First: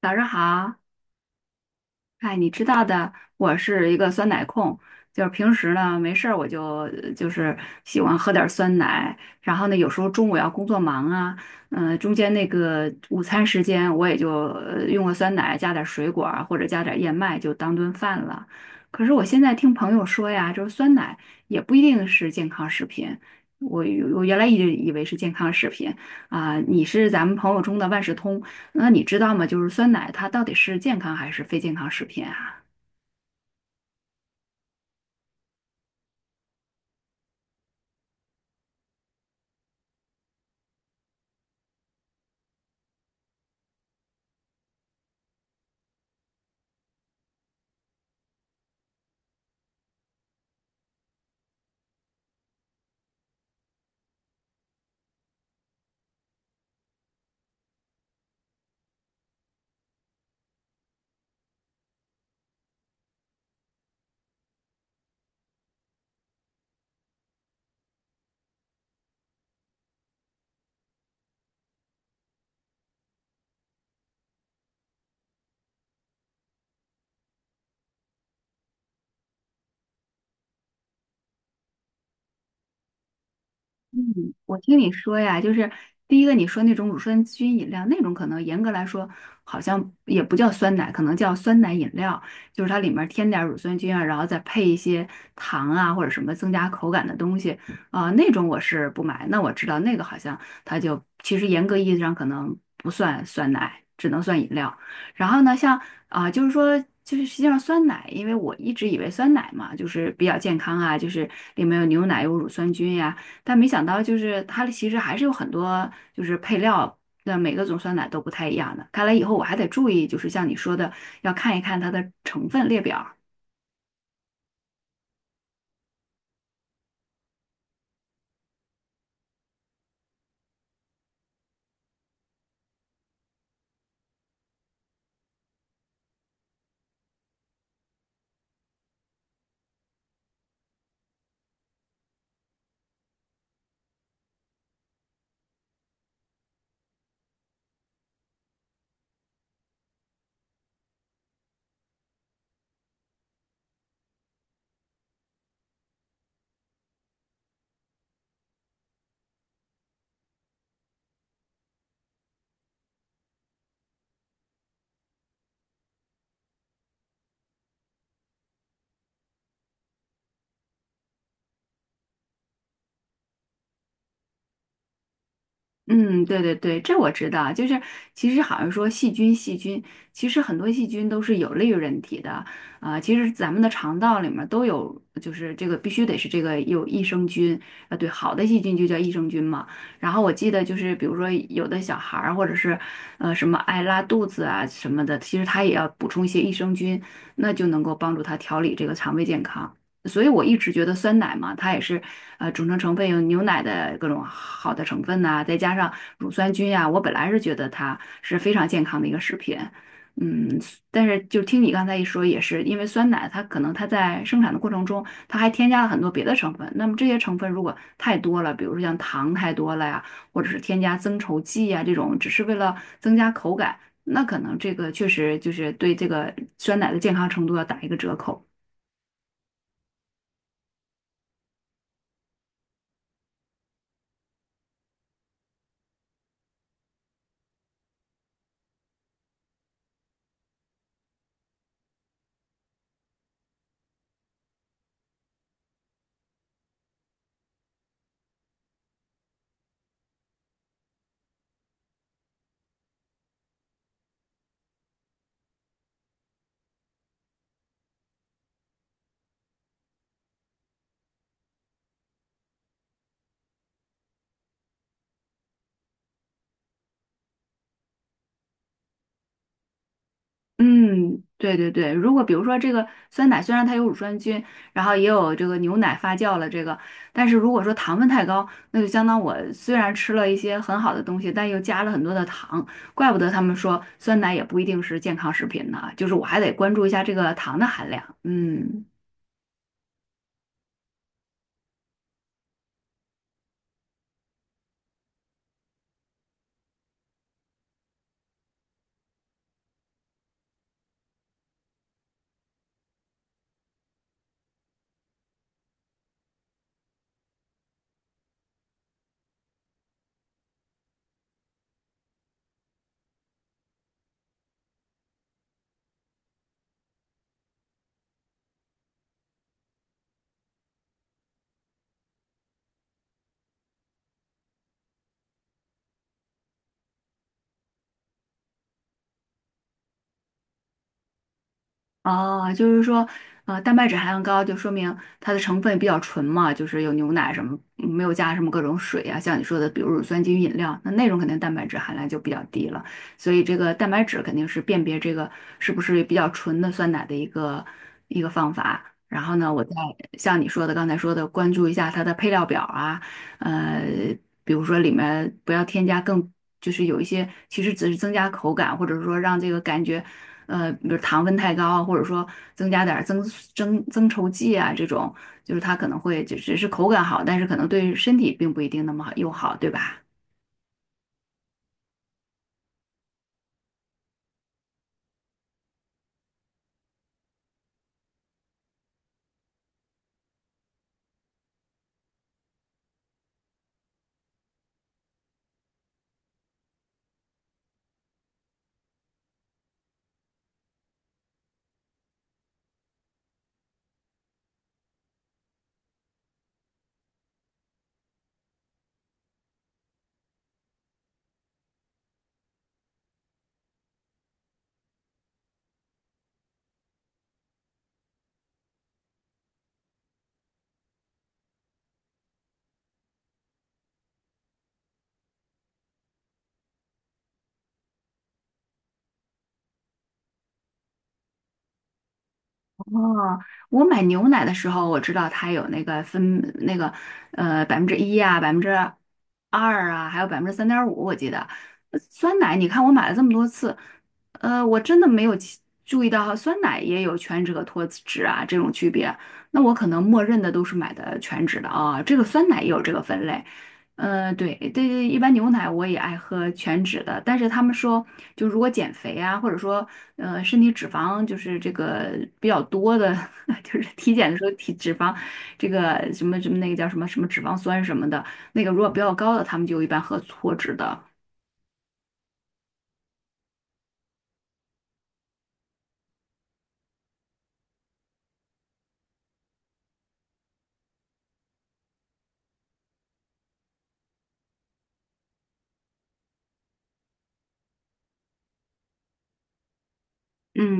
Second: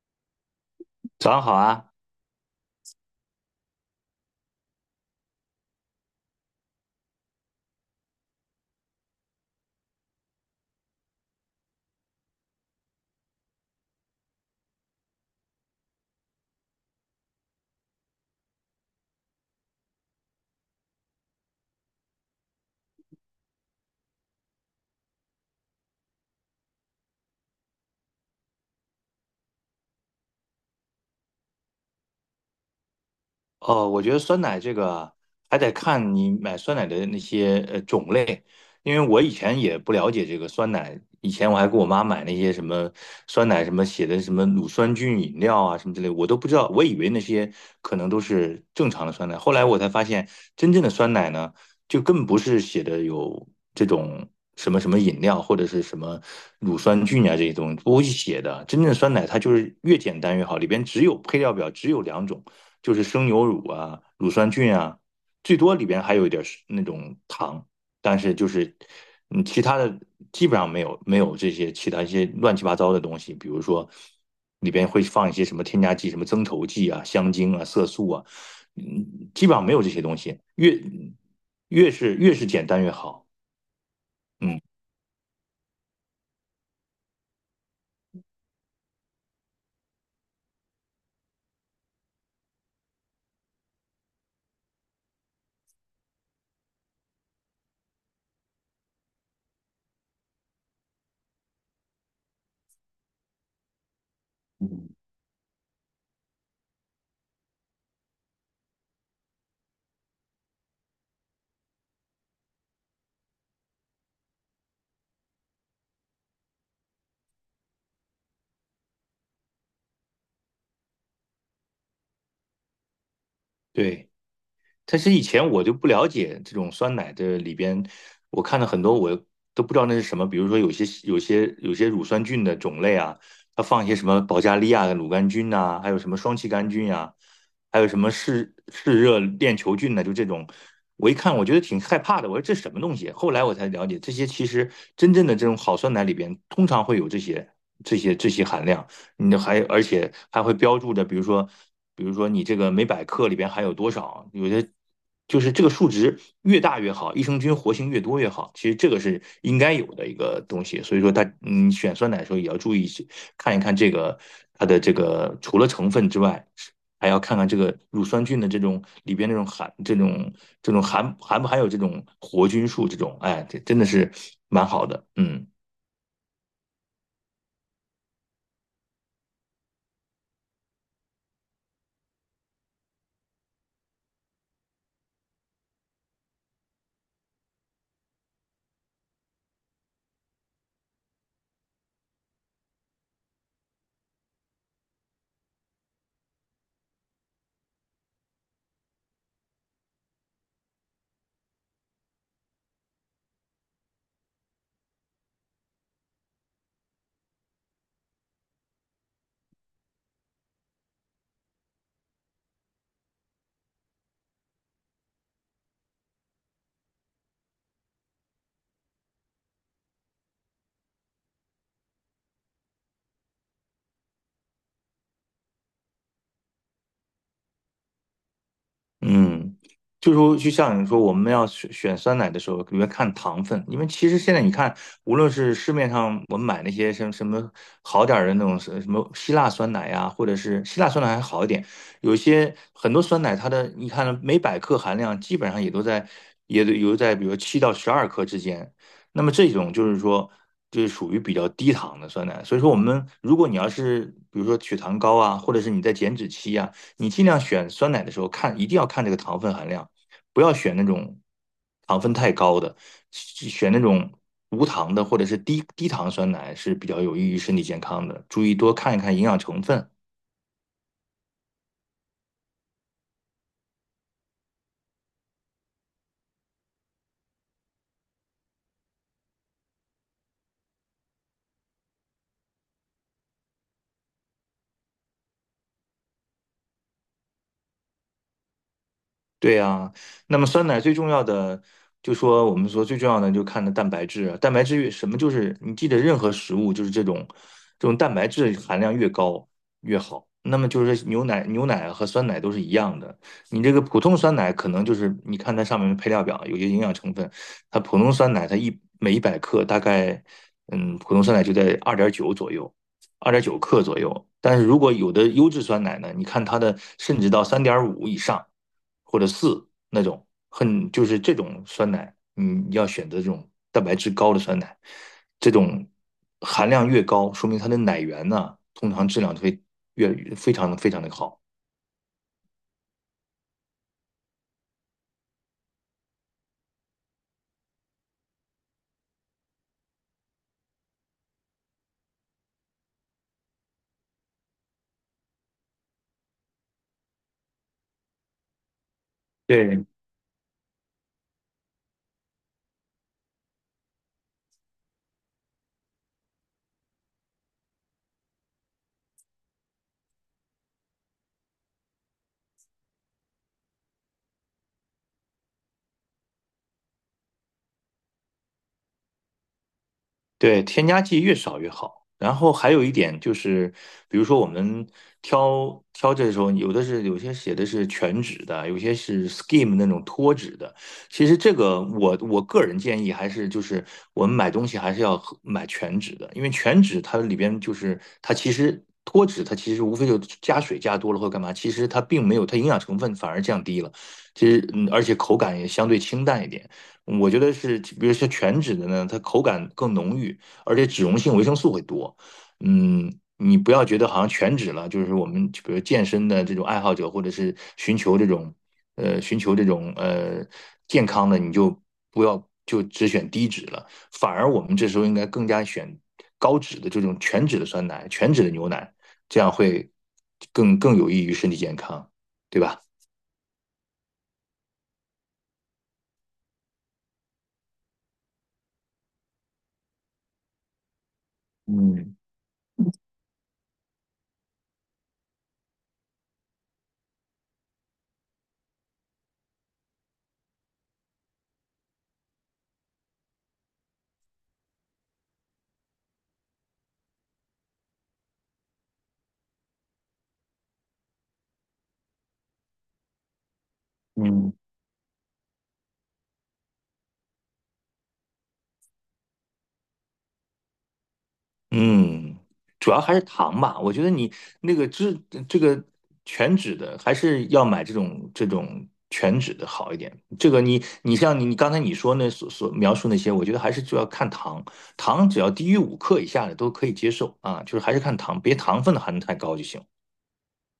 早上好。早上好啊。哎，你知道的，我是一个酸奶控。就是平时呢没事儿我就喜欢喝点儿酸奶。然后呢有时候中午要工作忙啊，嗯、中间那个午餐时间我也就用个酸奶加点儿水果啊或者加点儿燕麦就当顿饭了。可是我现在听朋友说呀，就是酸奶也不一定是健康食品，我我原来一直以为是健康食品啊、你是咱们朋友中的万事通。那你知道吗？就是酸奶它到底是健康还是非健康食品啊？哦，我觉得酸奶这个还得看你买酸奶的那些种类，因为我以前也不了解这个酸奶，以前我还给我妈买那些什么酸奶什么写的什么乳酸菌饮料啊什么之类，我都不知道，我以为那些可能都是正常的酸奶，后来我才发现真正的酸奶呢，就更不是写的有这种什么什么饮料或者是什么乳酸菌啊这些东西不会去写的，真正的酸奶它就是越简单越好，里边只有配料表只有两种。就是生牛乳啊、乳酸菌啊，最多里边还有一点儿是那种糖，但是就是其他的基本上没有这些其他一些乱七八糟的东西，比如说里边会放一些什么添加剂、什么增稠剂啊、香精啊、色素啊。基本上没有这些东西，越是简单越好。嗯，我嗯，听你说呀，就是第一个你说那种乳酸菌饮料，那种可能严格来说好像也不叫酸奶，可能叫酸奶饮料，就是它里面添点儿乳酸菌啊，然后再配一些糖啊或者什么增加口感的东西啊、那种我是不买。那我知道那个好像它就其实严格意义上可能不算酸奶，只能算饮料。然后呢，像啊、就是说。就是实际上酸奶，因为我一直以为酸奶嘛，就是比较健康啊，就是里面有牛奶有乳酸菌呀、但没想到就是它其实还是有很多就是配料。的每个种酸奶都不太一样的，看来以后我还得注意，就是像你说的，要看一看它的成分列表。对。但是以前我就不了解这种酸奶的里边，我看了很多我都不知道那是什么，比如说有些乳酸菌的种类啊，它放一些什么保加利亚的乳杆菌呐、还有什么双歧杆菌呀、还有什么嗜热链球菌呢、就这种。我一看，我觉得挺害怕的。我说这什么东西？后来我才了解，这些其实真正的这种好酸奶里边，通常会有这些含量。而且还会标注着，比如说你这个每百克里边含有多少，有些就是这个数值越大越好，益生菌活性越多越好。其实这个是应该有的一个东西，所以说它选酸奶的时候也要注意看一看这个它的这个除了成分之外。还要看看这个乳酸菌的这种里边那种含这种这种含含不含有这种活菌素这种，哎，这真的是蛮好的。嗯。嗯，对对对，这我知道。就是其实好像说细菌，细菌其实很多细菌都是有利于人体的啊、其实咱们的肠道里面都有，就是这个必须得是这个有益生菌啊、对，好的细菌就叫益生菌嘛。然后我记得就是比如说有的小孩儿或者是什么爱拉肚子啊什么的，其实他也要补充一些益生菌，那就能够帮助他调理这个肠胃健康。所以我一直觉得酸奶嘛，它也是呃组成成分有牛奶的各种好的成分呐、再加上乳酸菌呀、我本来是觉得它是非常健康的一个食品。嗯，但是就听你刚才一说，也是因为酸奶它可能它在生产的过程中，它还添加了很多别的成分，那么这些成分如果太多了，比如说像糖太多了呀，或者是添加增稠剂呀这种，只是为了增加口感，那可能这个确实就是对这个酸奶的健康程度要打一个折扣。嗯，就是说，就像你说，我们要选酸奶的时候，里面看糖分。因为其实现在你看，无论是市面上我们买那些什么什么好点儿的那种什么希腊酸奶呀、或者是希腊酸奶还好一点，有些很多酸奶它的你看每百克含量基本上也都有在比如7到12克之间，那么这种就是说，就是属于比较低糖的酸奶。所以说，我们如果你要是比如说血糖高啊，或者是你在减脂期呀、你尽量选酸奶的时候看，一定要看这个糖分含量，不要选那种糖分太高的，选那种无糖的或者是低糖酸奶是比较有益于身体健康的。注意多看一看营养成分，嗯，对对对，如果比如说这个酸奶虽然它有乳酸菌，然后也有这个牛奶发酵了这个，但是如果说糖分太高，那就相当我虽然吃了一些很好的东西，但又加了很多的糖，怪不得他们说酸奶也不一定是健康食品呢，就是我还得关注一下这个糖的含量。嗯。对呀，那么酸奶最重要的，就说我们说最重要的，就看的蛋白质啊蛋白质越什么，就是你记得任何食物，就是这种蛋白质含量越高越好。那么就是牛奶和酸奶都是一样的。你这个普通酸奶可能就是你看它上面的配料表有些营养成分，它普通酸奶它每100克大概，普通酸奶就在二点九左右。2.9克左右。但是如果有的优质酸奶呢，你看它的甚至到3.5以上或者四那种，就是这种酸奶，你要选择这种蛋白质高的酸奶，这种含量越高，说明它的奶源呢，通常质量会非常非常的好。哦，就是说，呃，蛋白质含量高，就说明它的成分比较纯嘛，就是有牛奶什么，嗯没有加什么各种水啊，像你说的，比如乳酸菌饮料，那种肯定蛋白质含量就比较低了。所以这个蛋白质肯定是辨别这个是不是比较纯的酸奶的一个方法。然后呢，我再对，像你说的刚才说的，关注一下它的配料表啊。呃，比如说里面不要添加更，就是有一些其实只是增加口感，或者说让这个感觉。呃，比如糖分太高啊，或者说增加点儿增稠剂啊，这种就是它可能会就只是口感好，但是可能对身体并不一定那么好友好，对吧？对，添加剂越少越好。然后还有一点就是，比如说我们挑这时候，有些写的是全脂的，有些是 skim 那种脱脂的。其实这个我个人建议还是就是我们买东西还是要买全脂的。因为全脂它里边就是它其实脱脂它其实无非就加水加多了或干嘛，其实它并没有它营养成分反而降低了，其实而且口感也相对清淡一点。我觉得是，比如说全脂的呢，它口感更浓郁，而且脂溶性维生素会多。嗯，你不要觉得好像全脂了，就是我们比如健身的这种爱好者，或者是寻求这种健康的，你就不要就只选低脂了，反而我们这时候应该更加选高脂的这种全脂的酸奶、全脂的牛奶，这样会更有益于身体健康，对吧？哦，我买牛奶的时候，我知道它有那个分那个呃百分之一啊，百分之二啊，还有百分之三点五，我记得。呃嗯酸奶，你看我买了这么多次，呃，我真的没有其注意到酸奶也有全脂和脱脂啊这种区别。那我可能默认的都是买的全脂的啊，这个酸奶也有这个分类。呃，对，对，一般牛奶我也爱喝全脂的，但是他们说，就如果减肥啊，或者说，呃，身体脂肪就是这个比较多的，就是体检的时候嗯。体脂肪，这个什么什么那个叫什么什么脂肪酸什么的。那个如果比较高的，他们就一般喝脱脂的。嗯，主要还是糖吧。我觉得你那个脂这个全脂的，还是要买这种全脂的好一点。这个你像你刚才你说那描述那些，我觉得还是就要看糖。糖只要低于五克以下的都可以接受啊，就是还是看糖，别糖分的含得太高就行。嗯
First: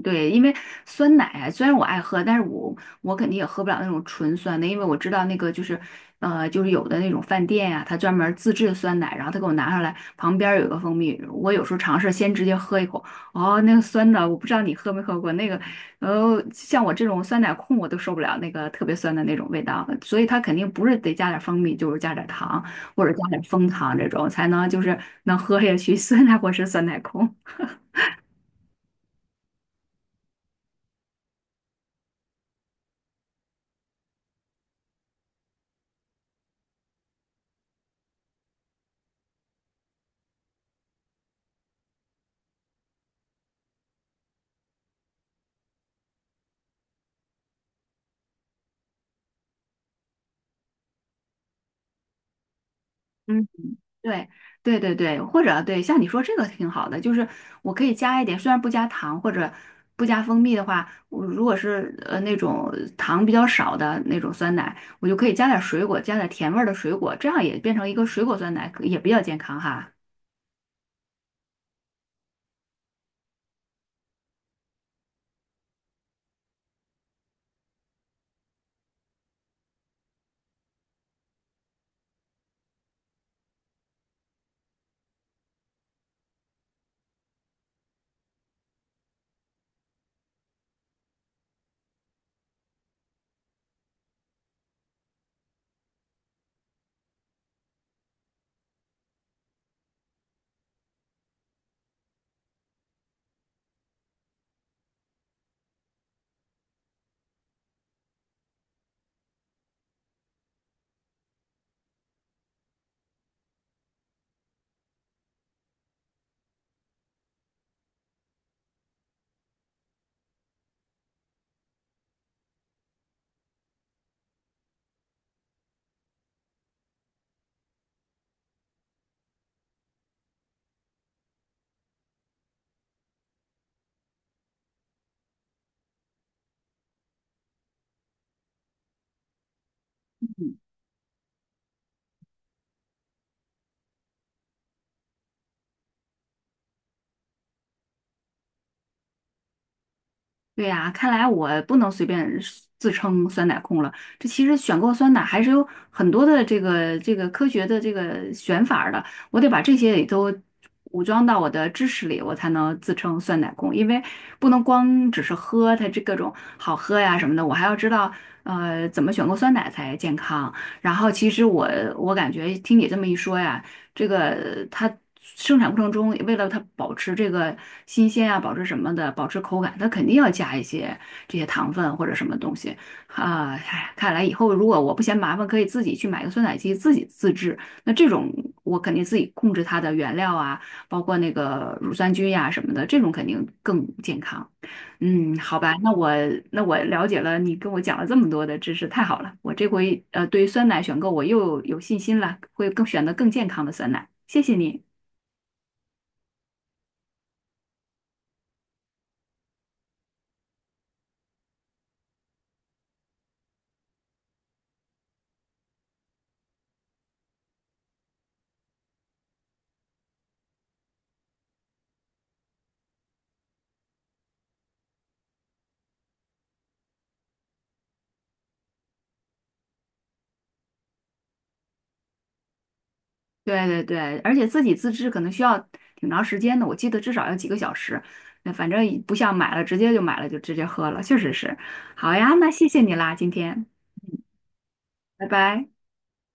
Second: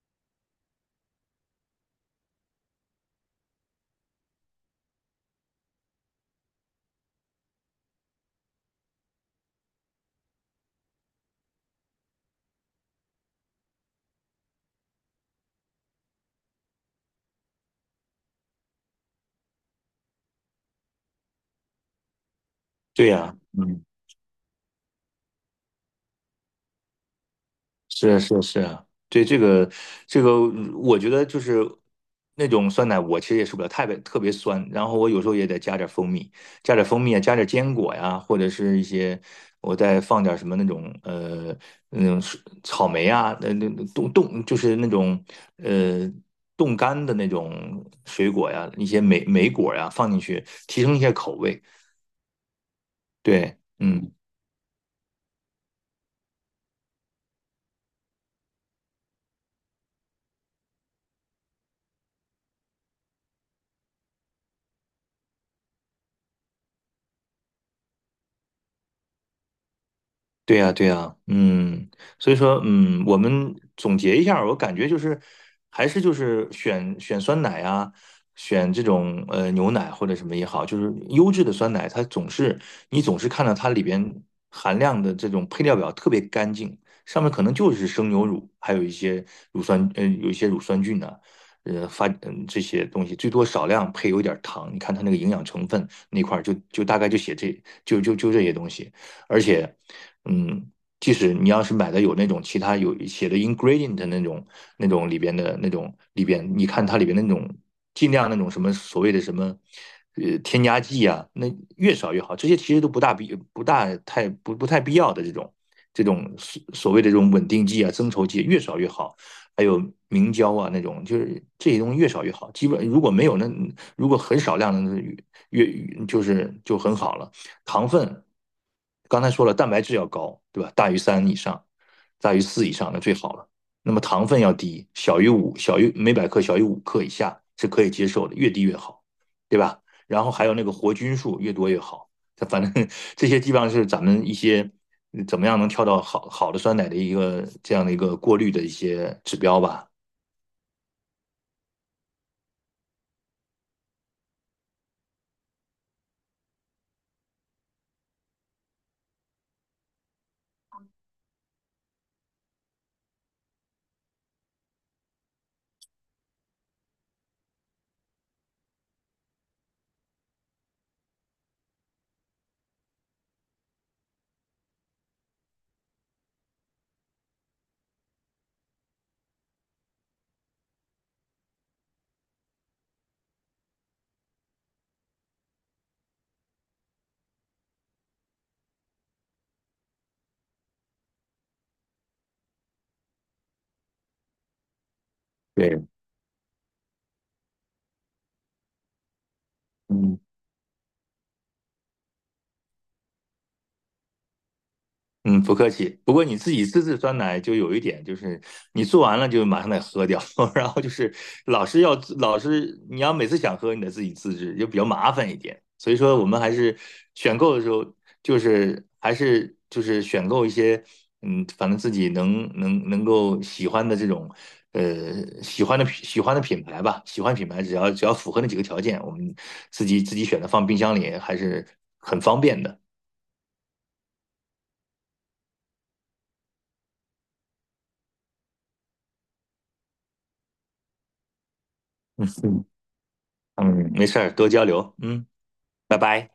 嗯，对，因为酸奶啊虽然我爱喝，但是我肯定也喝不了那种纯酸的，因为我知道那个就是，呃，就是有的那种饭店呀、他专门儿自制的酸奶，然后他给我拿上来，旁边儿有一个蜂蜜，我有时候尝试先直接喝一口，哦，那个酸的，我不知道你喝没喝过那个。呃，像我这种酸奶控我都受不了那个特别酸的那种味道，所以他肯定不是得加点儿蜂蜜，就是加点儿糖或对者加呀，点儿枫嗯糖这种才能就是能喝下去 酸奶我是酸奶控。是啊是啊是啊，对这个，我觉得就是那种酸奶，我其实也受不了，太别特别酸。然后我有时候也得加点蜂蜜，啊，加点坚果呀，或者是一些我再放点什么那种草莓啊，那那那冻冻就是那种呃冻干的那种水果呀，一些莓果呀放进去，提升一下口味。嗯。对。嗯。对对对对，或者对，像你说这个挺好的，就是我可以加一点，虽然不加糖或者不加蜂蜜的话，我如果是那种糖比较少的那种酸奶，我就可以加点水果，加点甜味儿的水果，这样也变成一个水果酸奶，可也比较健康哈。对呀，对呀。嗯，所以说，我们总结一下儿我感觉就是，还是就是选酸奶啊，选这种牛奶或者什么也好，就是优质的酸奶，它总是你总是看到它里边含量的这种配料表特别干净，上面可能就是生牛乳，还有一些乳酸菌啊，这些东西，最多少量配有一点儿糖，你看它那个营养成分那块儿大概就写这就就就这些东西。而且，嗯，即使你要是买的有那种其他有写的 ingredient 的那种里边，你看它里边那种尽量那种什么所谓的什么。添加剂啊，那越少越好。这些其实都不大必不大太不不太必要的这种所谓的这种稳定剂啊、增稠剂越少越好。还有明胶啊那种，就是这些东西越少越好。基本如果没有那如果很少量的越越就是就很好了。糖分，刚才说了，蛋白质要高，对吧？大于三以上，大于四以上那最好了。那么糖分要低，小于每百克小于五克以下是可以接受的，越低越好，对吧？然后还有那个活菌数越多越好。反正 这些基本上是咱们一些怎么样能挑到好好的酸奶的一个这样的一个过滤的一些指标吧。对呀，看来我不能随便自称酸奶控了。这其实选购酸奶还是有很多的这个科学的这个选法儿的，我得把这些也都武装到我的知识里，我才能自称酸奶控。因为不能光只是喝它这各种好喝呀什么的，我还要知道呃怎么选购酸奶才健康。然后其实我感觉听你这么一说呀。这个它生产过程中，为了它保持这个新鲜啊，保持什么的，保持口感，它肯定要加一些这些糖分或者什么东西啊。唉看来以后如果我不嫌麻烦，可以自己去买个酸奶机自己自制。那这种我肯定自己控制它的原料啊，包括那个乳酸菌呀、什么的，这种肯定更健康。嗯，好吧，对。那我了解了，你跟我讲了这么多的知识，太好了。我这回嗯。呃，对于酸奶选购我又有信心了，会更选择更健康的酸奶。谢谢你。嗯，不客气。不过你自己自制酸奶就有一点，就是你做完了就马上得喝掉。然后就是老是你要每次想喝，你得自己自制，就比较麻烦一点。所以说我们还是选购的时候，就是还是就是选购一些反正自己能够喜欢的这种喜欢的品牌吧，喜欢品牌只要符合那几个条件，我们自己选择放冰箱里还是很方便的。对对对，而且自己自制可能需要挺长时间的，我记得至少要几个小时。那反正也不像买了直接就买了就直接喝了，确实是。好 呀，那嗯。谢谢你啦，今天，没事儿，多交流。嗯，拜拜。拜拜。